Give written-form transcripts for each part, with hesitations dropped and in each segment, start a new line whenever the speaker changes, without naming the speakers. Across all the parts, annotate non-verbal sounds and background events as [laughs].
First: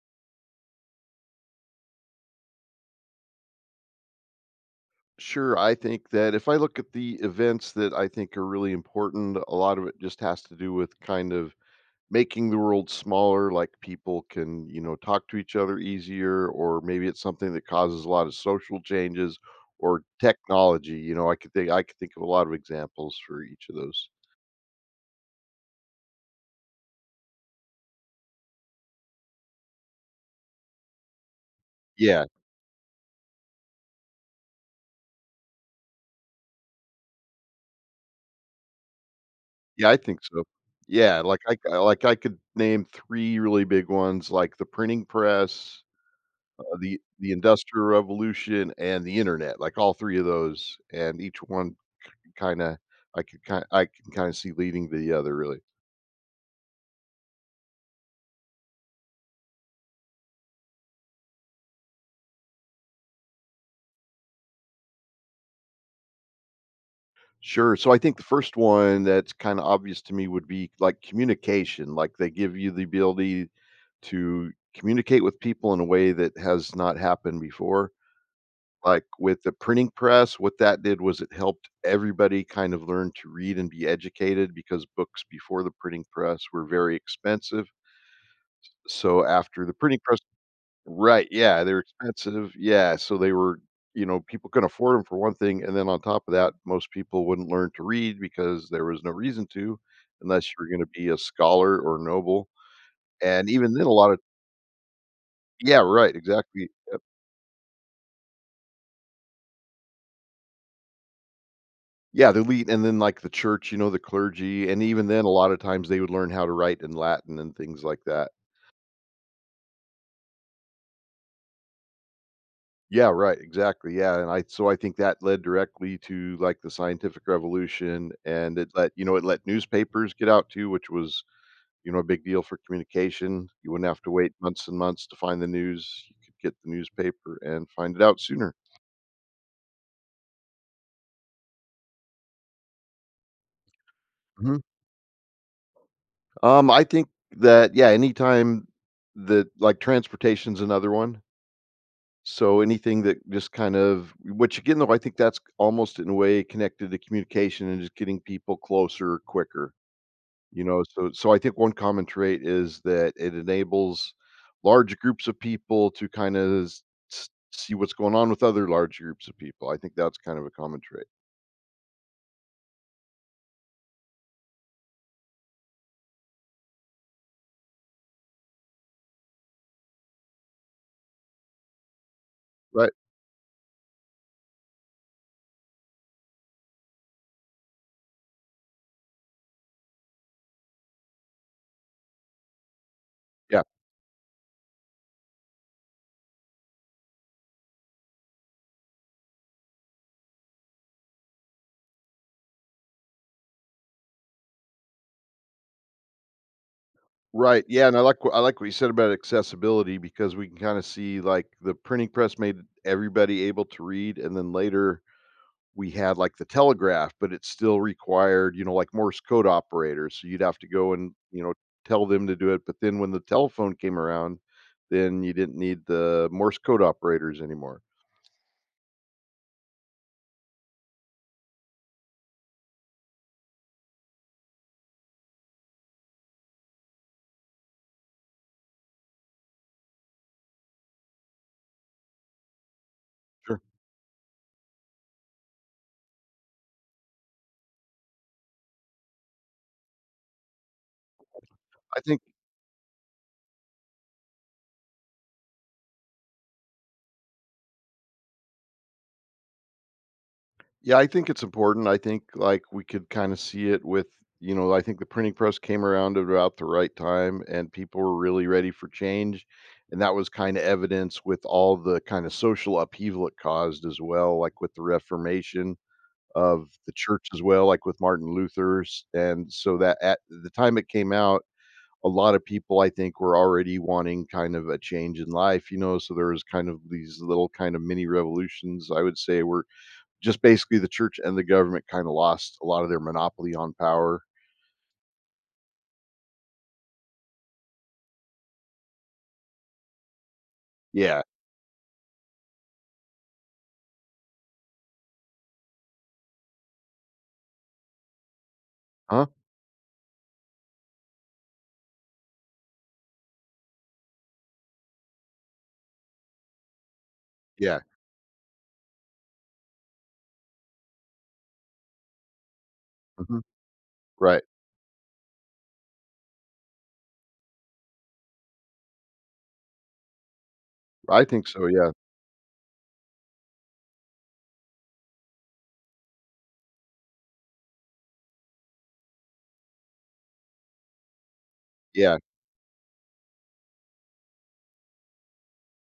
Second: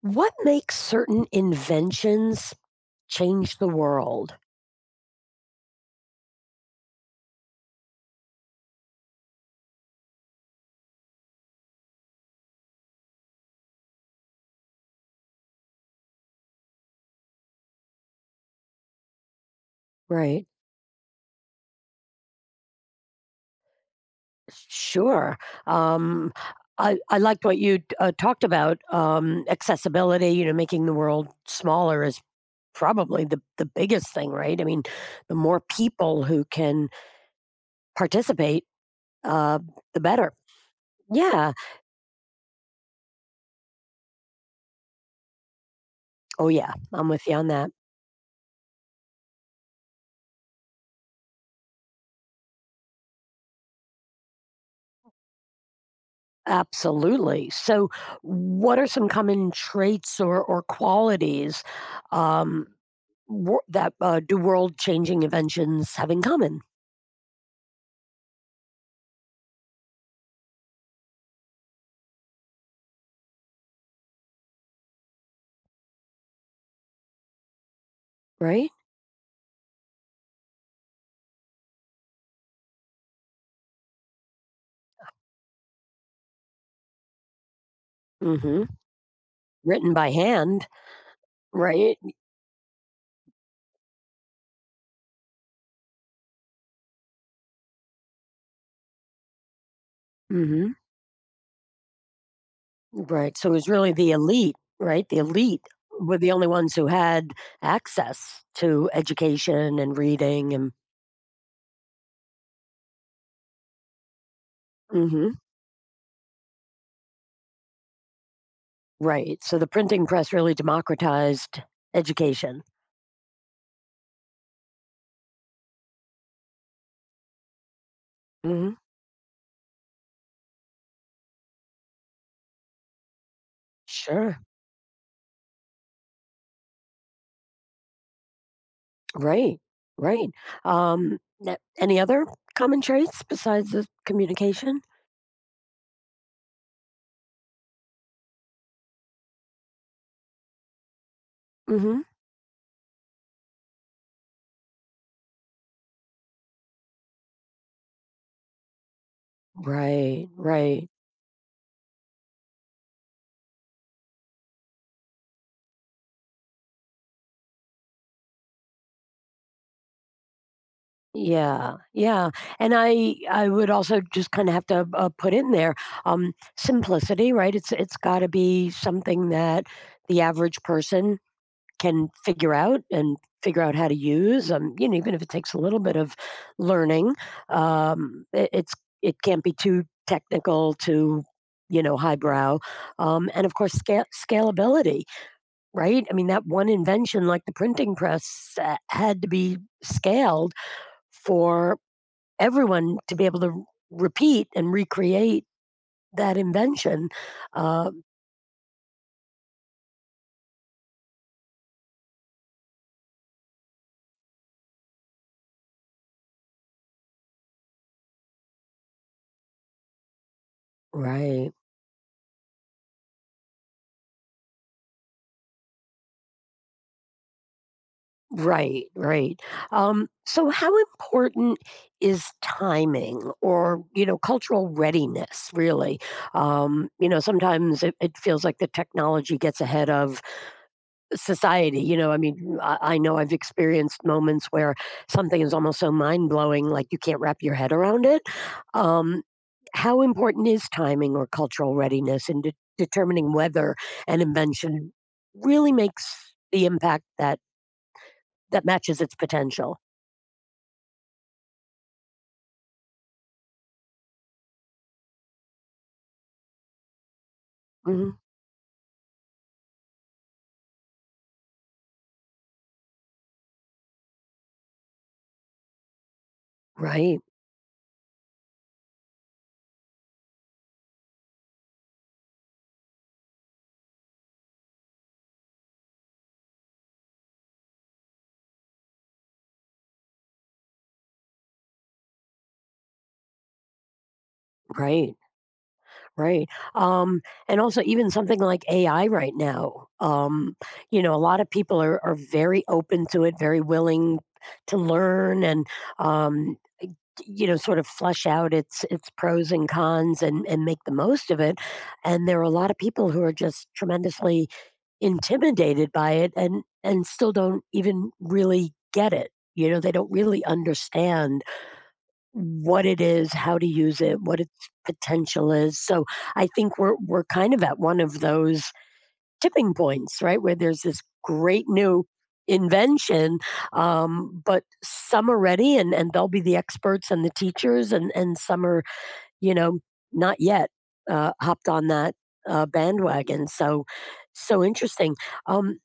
What makes certain inventions change the world?
Sure, I think that if I look at the events that I think are really important, a lot of it just has to do with kind of making the world smaller, like people can, you know, talk to each other easier, or maybe it's something that causes a lot of social changes or
Right.
technology. You know, I could think of a lot of examples for each of those.
Sure. Um, I liked what you talked about accessibility, you know, making the world smaller is
Yeah,
probably the biggest thing, right? I mean, the more people who can participate, uh,
yeah, I
the
think
better.
so. Yeah,
Yeah.
like I could name three really big ones, like the printing press,
Oh, yeah.
the
I'm with
the
you on that.
Industrial Revolution and the internet, like all three of those, and each one kinda I could kind I can kinda see leading to the other, really.
Absolutely. So, what are some common traits or qualities um, wor- that do world changing inventions have in common,
Sure, so I think the first one that's kinda obvious to me would be, like, communication, like, they give you the ability to communicate with people in a way that has not happened before.
right?
Like, with the printing press, what that did was it helped everybody kind of learn to read and be educated because books before the printing press were very expensive.
Hmm.
So after the
Written
printing
by
press,
hand,
right, yeah, they're
right?
expensive, yeah, so they were, you know, people couldn't afford them for one thing, and then on top of that, most people wouldn't learn to read because there was no reason to, unless you're
Hmm.
gonna be a scholar or noble,
Right. So,
and
it was
even then a
really the
lot of,
elite, right? The elite
yeah, right,
were the only
exactly,
ones who
yep.
had access to education and reading and.
Yeah, the elite and then, like, the church, you know, the clergy, and even then,
Hmm.
a lot of times they would learn how to write in Latin and things like that.
Right. So, the printing press really democratized education.
Yeah, right, exactly, yeah, and I so I think that led directly to, like, the scientific revolution, and it
Hmm.
let you know, it let newspapers get out too, which was, you know, a big deal for communication. You wouldn't have to wait
Sure.
months and months to find the news, you could get the newspaper and find it out sooner.
Right, right. Any other common traits besides the
Mhm.
communication?
I think that, yeah, anytime that like, transportation's another one,
Hmm.
so anything that just kind of which again, though, I think that's almost in a way connected to communication and just getting people closer quicker.
Right,
You know,
right.
so I think one common trait is that it enables large groups of people to kind of see what's going on with other large groups of people. I think that's kind of a common trait.
Yeah, yeah. And I would also just kind of have to put in there um, simplicity. Right. It's got to be something that the average person can figure out
Right,
and figure out how to use. You know, even if it takes a little bit of learning, um, it, it's it can't be too technical, too you know highbrow, and of
yeah,
course scalability. Right? I mean, that one invention, like the printing press, had to be scaled for everyone to be able to repeat and recreate that invention.
right, yeah,
Uh,
and I like what you said about accessibility because we can kinda see, like, the printing press made everybody able to read, and then later we had like the telegraph, but it still required, you know, like Morse code operators. So you'd have to go and, you
right.
know, tell them to do it. But then when the telephone came around, then you didn't need the Morse code operators anymore.
Right, right. So how important is timing or, you know, cultural readiness really? You know, sometimes it feels like the technology gets ahead of society. You know, I mean, I know I've
Sure.
experienced moments where something is almost so mind blowing, like you can't wrap your head around it. Um, how important is timing or cultural
I think,
readiness in determining whether an invention really makes the impact that that matches its potential.
yeah, I think it's important. I think like we could kind of see it with, you know, I think the printing press came around at about the right time and people
Mhm.
were really ready for change. And that was kind of evidence with all the kind of social upheaval it caused as well, like with the Reformation of the
Right,
church as well, like with Martin Luther's, and so that at the time it came out, a lot of people I think were already wanting kind of a change in life, you know, so there was kind of these little kind of mini revolutions, I would say, were just basically the church and the government kinda lost a lot of their monopoly on power.
right, right. Um, and also even something like AI right now, you know, a
Yeah.
lot of people are very open to it, very willing to learn and, um, you know, sort of flesh out its
Huh?
pros and cons and make the most of it. And there are a lot of people who are just tremendously intimidated by it and still don't
Yeah.
even really get it. You know, they don't really understand what it is,
Mhm.
how to use it, what
Right.
its potential is. So I think we're kind of at one of those tipping points, right, where there's this
I think
great
so, yeah.
new invention, but some are ready, and they'll be the experts and the teachers, and some are you know not yet hopped on that
Yeah.
bandwagon. So so interesting. Um,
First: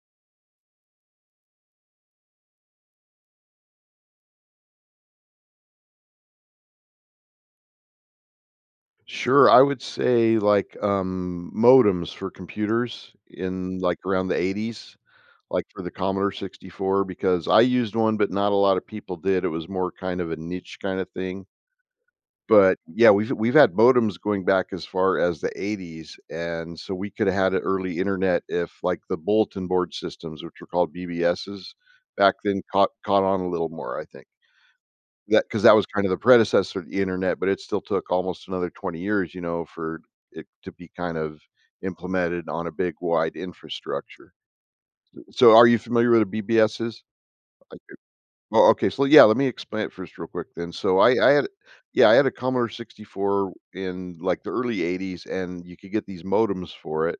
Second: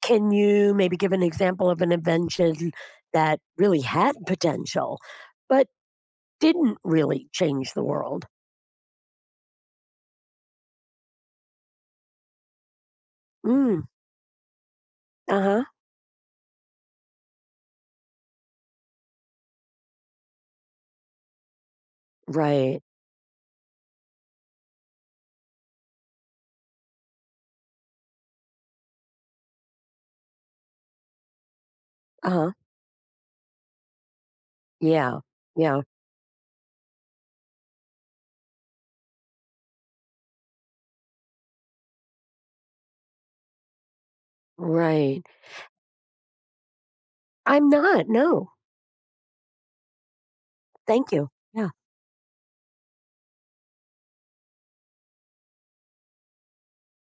can you maybe give an example of an invention that really had potential, but didn't really change the world.
Sure, I would say, like, modems for computers in,
Mm,
like, around the 80s.
uh-huh,
Like for the Commodore 64 because I used one, but not a lot of people did. It was more kind of a niche kind of thing. But
right,
yeah, we've had modems going back as far as the 80s, and so we could have had an early internet if like the bulletin board systems, which were called BBSs, back
uh-huh,
then caught on a little more, I think.
yeah,
That because that
yeah,
was kind of the predecessor to the internet, but it still took almost another 20 years, you know, for it to be kind of implemented on a big wide infrastructure.
right.
So are you familiar with the BBSs?
I'm not, no,
Oh, okay, so yeah, let me explain it first real quick then. So
thank you, yeah,
I had a Commodore 64 in like the early 80s, and you could get these modems for it.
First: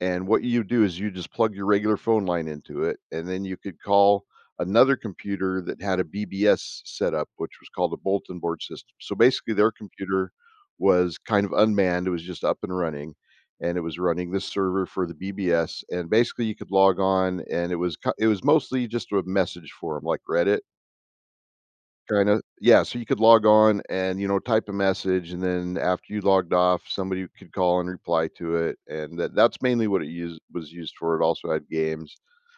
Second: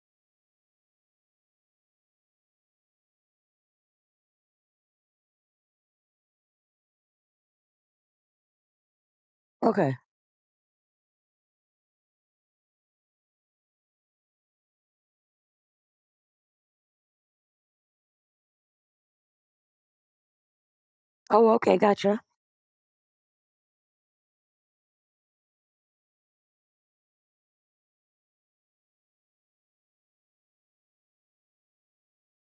And what you do is you just plug your regular phone line into it, and then you could call another computer that had a BBS setup, which was called a bulletin board system. So basically, their
okay.
computer was kind of unmanned, it was just up and running. And it was running this server for the BBS, and basically you could log on, and it was mostly just a message forum like Reddit.
Oh, okay, gotcha.
Kinda yeah, so you could log on and, you know, type a message, and then after you logged off, somebody could call and reply to it, and that's mainly what it used was used for. It also had games,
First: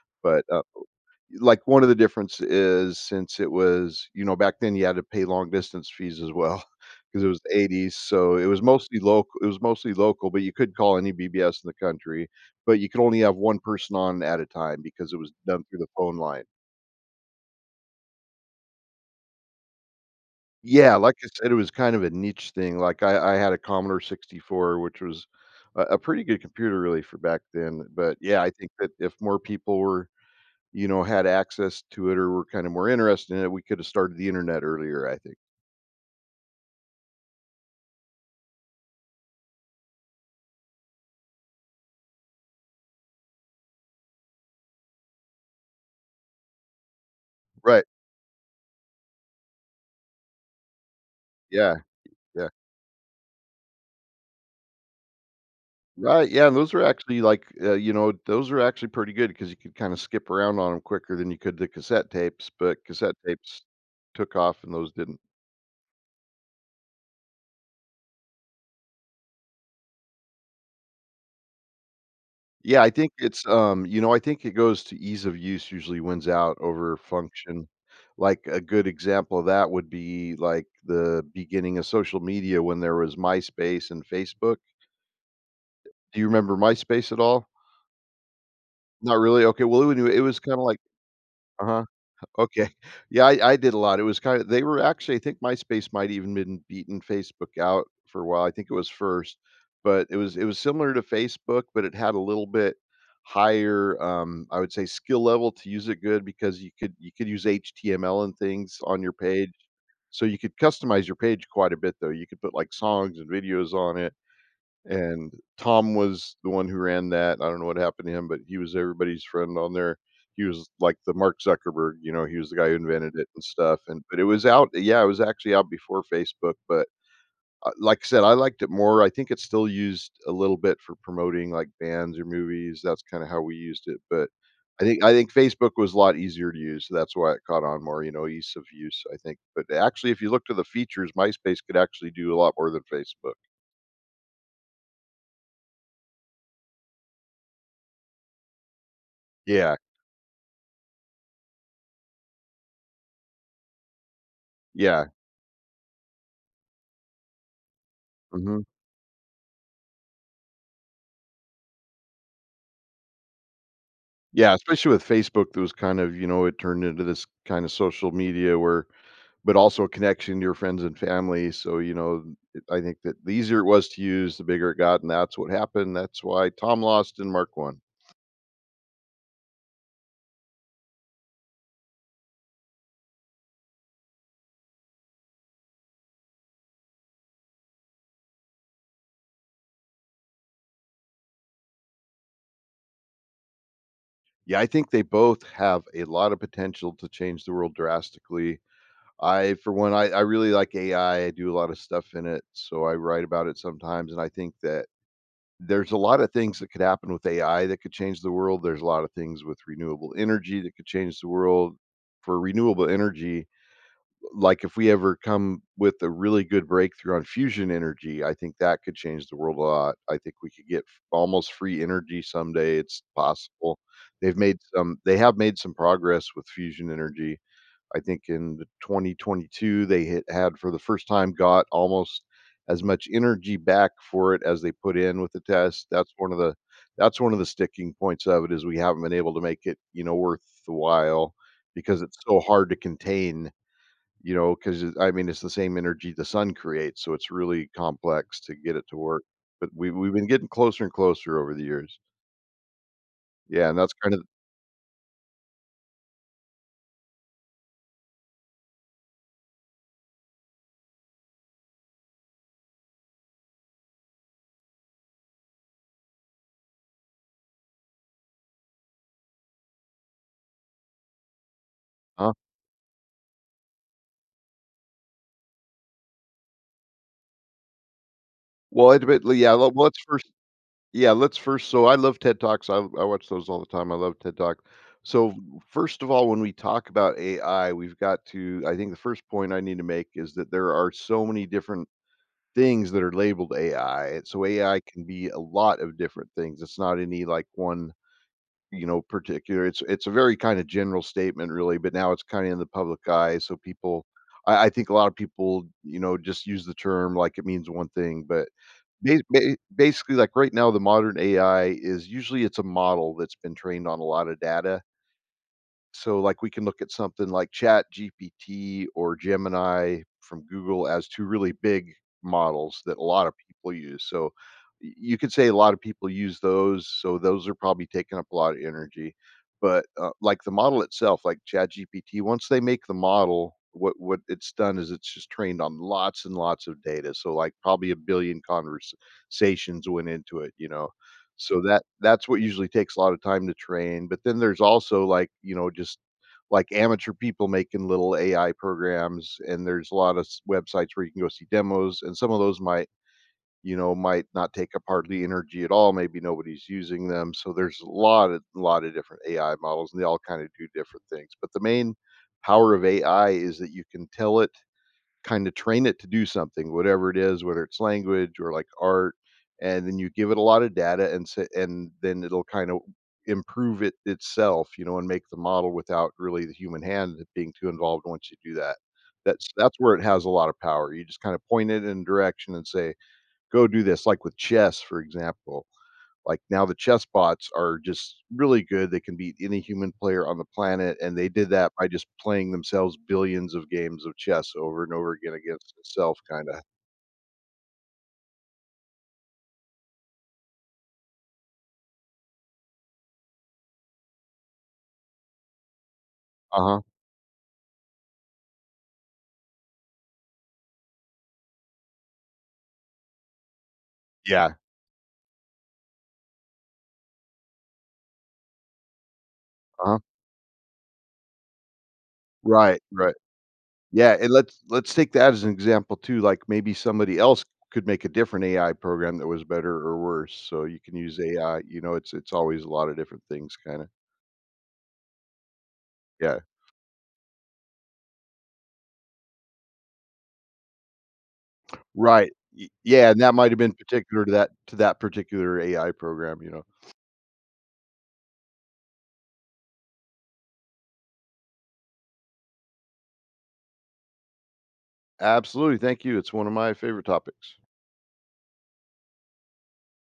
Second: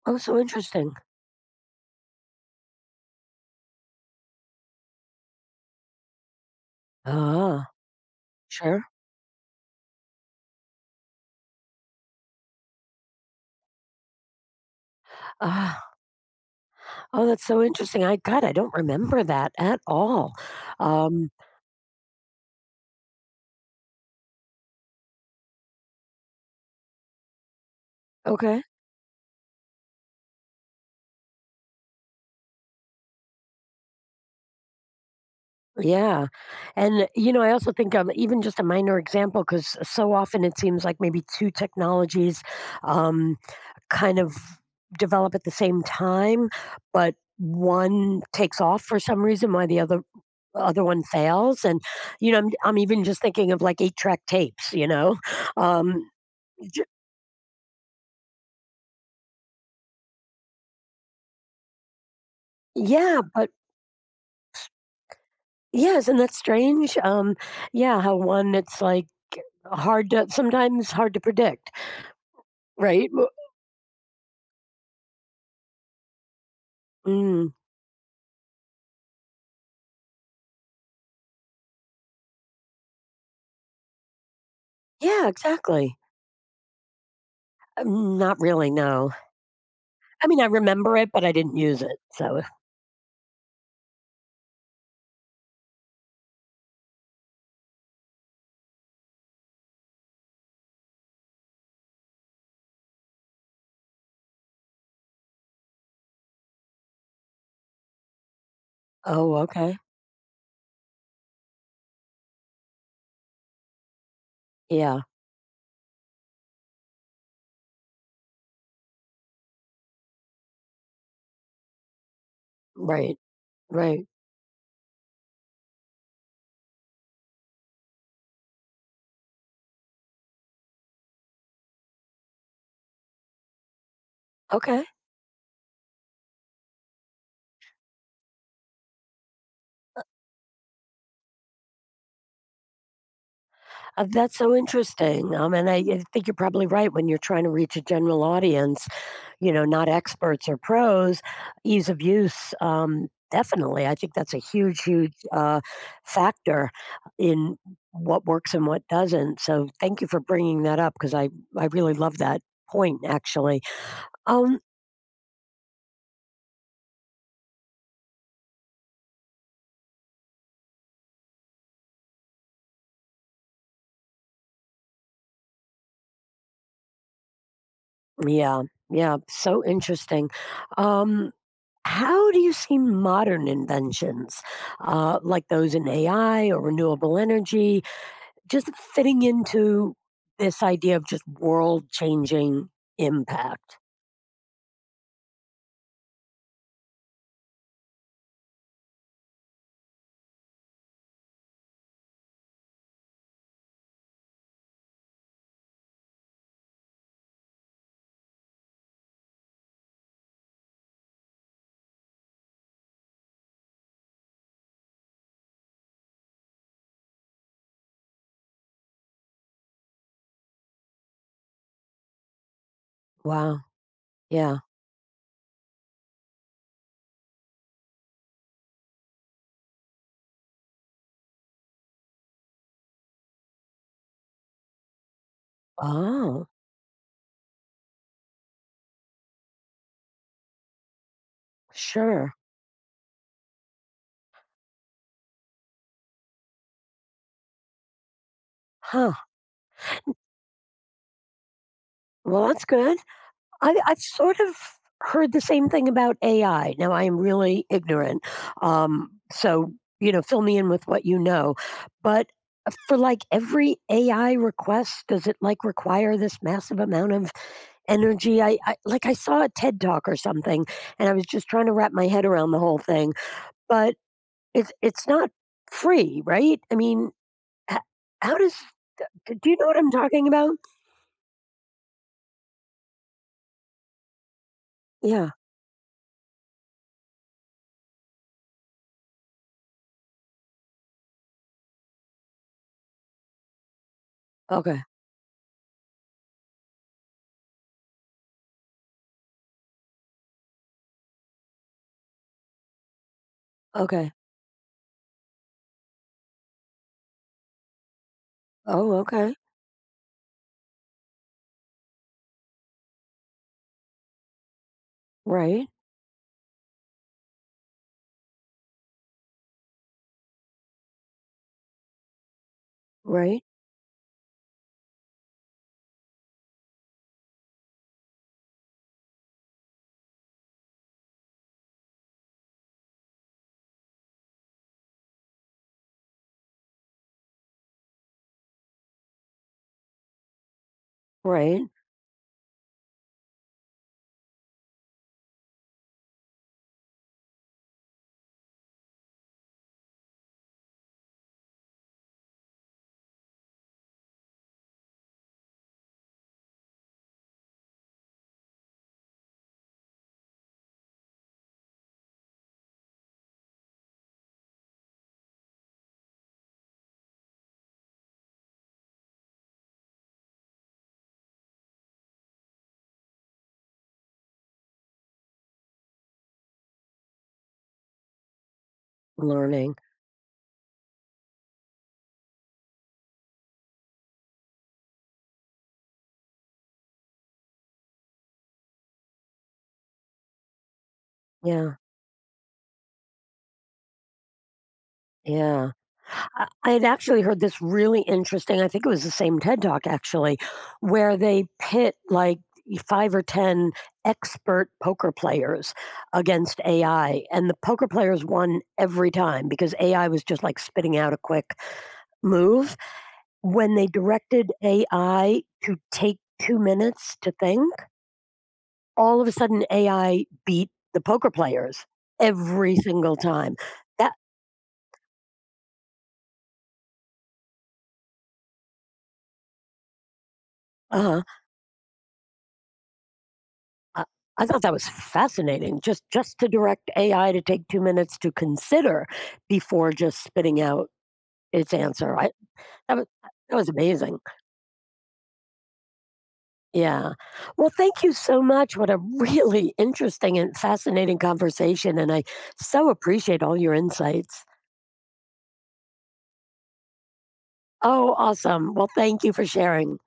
Oh, so
but,
interesting.
like, one of the difference is since it was you know, back then you had to pay long distance fees as well [laughs] because it was the
Ah,
'80s, so it was
sure.
mostly local. But you could call any BBS in the country, but you could only have one person on at a time because it was done through the
Ah,
phone line.
oh, that's so interesting. I God, I don't remember that at all.
Yeah, like I
Um,
said, it was kind of a niche thing, like, I had a Commodore 64, which was a pretty good computer really for back then, but, yeah, I
okay,
think that if more people were, you know, had access to it or were kinda more interested in it, we coulda started the internet earlier, I think.
yeah, and, you know, I also think, even just a minor example because so often it seems like maybe 2 technologies, um kind of develop at the same time, but
Right,
one takes off for some reason why the other one fails
yeah,
and you know
yeah.
I'm even just thinking of like eight track tapes you know [laughs] um
Right, yeah, and those were
j-
actually, like, you know, those were actually pretty good because you could kinda skip around on them quicker than you could the cassette tapes, but cassette
yeah but
tapes took off and those didn't.
yeah isn't that strange yeah how one it's like hard to sometimes hard to predict
Yeah, I
right.
think it's, you know, I think it goes to ease of use usually wins out over
Well, mm,
function. Like a good example of that would be like the beginning of social media when there was MySpace and Facebook.
yeah exactly.
Do you remember MySpace at all?
Not really no
Not really. Okay. It
I mean
was
I
kind of like,
remember it but I didn't
uh
use
huh.
it so
Okay. [laughs] Yeah, I did a lot. It was kinda they were actually I think MySpace might even been beaten Facebook out for a while. I think it was first, but it was similar to Facebook, but it had a little bit higher, I would say, skill level to use it good because you could use HTML and things on your
oh
page.
okay
So you could customize your page quite a bit, though. You could put, like, songs and videos on it.
yeah
And Tom was the one who ran that. I don't know what happened to him, but he was everybody's friend on there. He was like the Mark Zuckerberg, you know, he was the guy who invented
right
it and stuff. And
right
but it was out, yeah, it was actually out before Facebook. But like I said, I liked it more. I think it's still used a little bit for promoting like bands or movies. That's kind of how we used it. But
okay.
I think Facebook was a lot easier to use, so that's why it caught on more. You know, ease of use, I think. But actually, if you look to the features, MySpace could actually do a lot more than Facebook.
That's so interesting, and I think you're probably right when you're trying to reach a general audience, you know,
Yeah,
not experts or pros, ease of use, definitely. I think that's a huge,
yeah.
huge, factor in what works
Hmm.
and what doesn't, so thank you for bringing that up because I really love that point, actually.
Yeah,
Um.
especially with Facebook, there was kind of, you know, it turned into this kind of social media where but also a connection to your friends and family. So, you know, I think that the easier it was to use, the bigger it got, and that's what happened. That's why Tom lost and Mark won.
Yeah, yeah, so interesting. Um, how do you see modern inventions, like those in AI or renewable energy just fitting into this idea of just world changing impact.
Yeah, I think they both have a lot of potential to change the world drastically. I, for one, I really like AI. I do a lot of stuff in it, so I write about it sometimes, and I think that there's a lot of things that could happen with AI that could change the world. There's a lot of things with renewable energy that could change the world. For renewable energy, like if we ever come with a really good breakthrough on fusion energy, I think that could change the world a lot. I think we could almost free energy someday. It's
Wow.
possible. They've made
Yeah.
some they have made some progress with fusion energy. I think in 2022 they hit had for the first time got almost as much energy back for it as they put in with the test. That's one of
Oh,
the that's one of the sticking points of it is we haven't been able to make it worth the while because it's
sure.
so hard to contain, because I mean it's the same energy the sun creates, so it's really complex to get it to
Huh.
work. But we've been getting closer and closer over the years.
Well, that's good.
Yeah, and
I,
that's
I've
kind of
sort of heard the same thing about AI. Now, I am really ignorant. So, you know, fill me in with what you know. But for like every AI request, does it like require this massive amount of energy? I like I saw a TED talk or something, and I was just trying to wrap my head
huh?
around the whole thing. But it's not free, right? I mean, h how does
Well, it,
d
but
do
yeah,
you know
well,
what I'm
let's
talking
first
about?
yeah, let's first so I love TED Talks, I watch those all the time, I love TED Talk.
Yeah.
So, first of all, when we talk about AI, we've got to I think the first point I need to make is that there are so many different things that are labeled AI. So AI
Okay.
can be a lot of different things. It's not any like one, particular. It's a very kind of general statement really, but now it's kind of in the public eye. So people
Okay.
I think a lot of people, just use the term like it means one thing, but
Oh,
Ba
okay.
ba basically, like, right now, the modern AI is usually it's a model that's been trained on a lot of data,
Right.
so, like, we can look at something like ChatGPT or Gemini from Google as two really big models that a lot of
Right.
people use. So, y you could say a lot of people use those, so those are probably taking up a lot of energy. But, like, the model itself, like ChatGPT, once they make the model, what it's done is it's just trained on lots and lots of data. So, like, probably a billion conversations went into it.
Right.
So that's what usually takes a lot of time to train, but then there's also, like, just, like, amateur people making little AI programs, and there's a lot of s websites where you can go see demos, and some of those might, might not take up hardly energy at all, maybe nobody's using them, so there's a lot of different AI models, and they all kinda do different things, but the main power of AI is that you can tell it kind of train it to do something, whatever it is, whether it's language or like art, and then you give it a lot of data and say, and then it'll kind of improve it itself, and make the model without really the human hand being too involved once you do that. That's
Learning.
that's where it has a lot of power. You just kind of point it in a direction and say, "Go do this," like with chess, for example. Like now the chess bots are just really good. They can beat any human player on the planet, and they did that
Yeah.
by just playing themselves billions of games of chess over and over again
Yeah.
against itself
I
kinda.
I had actually heard this really interesting I think it was the same TED Talk actually, where they pit, like, 5 or 10 expert poker players against
Uh-huh.
AI, and the poker players won every time because AI was just, like, spitting out a quick move. When they directed
Yeah.
AI to take 2 minutes to think, all of a sudden
Uh-huh.
AI beat the poker players every
Right, right.
single time. That
Yeah, and let's take that as an example too, like maybe somebody else could make a different AI program that was better or worse. So you can use
uh,
AI, it's always a lot of different things kinda.
I, I thought that was fascinating. Just
Yeah.
to direct AI to take 2 minutes to consider before just spitting out its answer. I
Right. Y
that was,
yeah, and that might
that
have
was
been
amazing.
particular to that particular AI program,
Yeah. Well, thank you so much. What a really interesting and fascinating conversation, and I so appreciate all your insights.
Absolutely. Thank you. It's one of my favorite topics.
Oh, awesome. Well, thank you for sharing.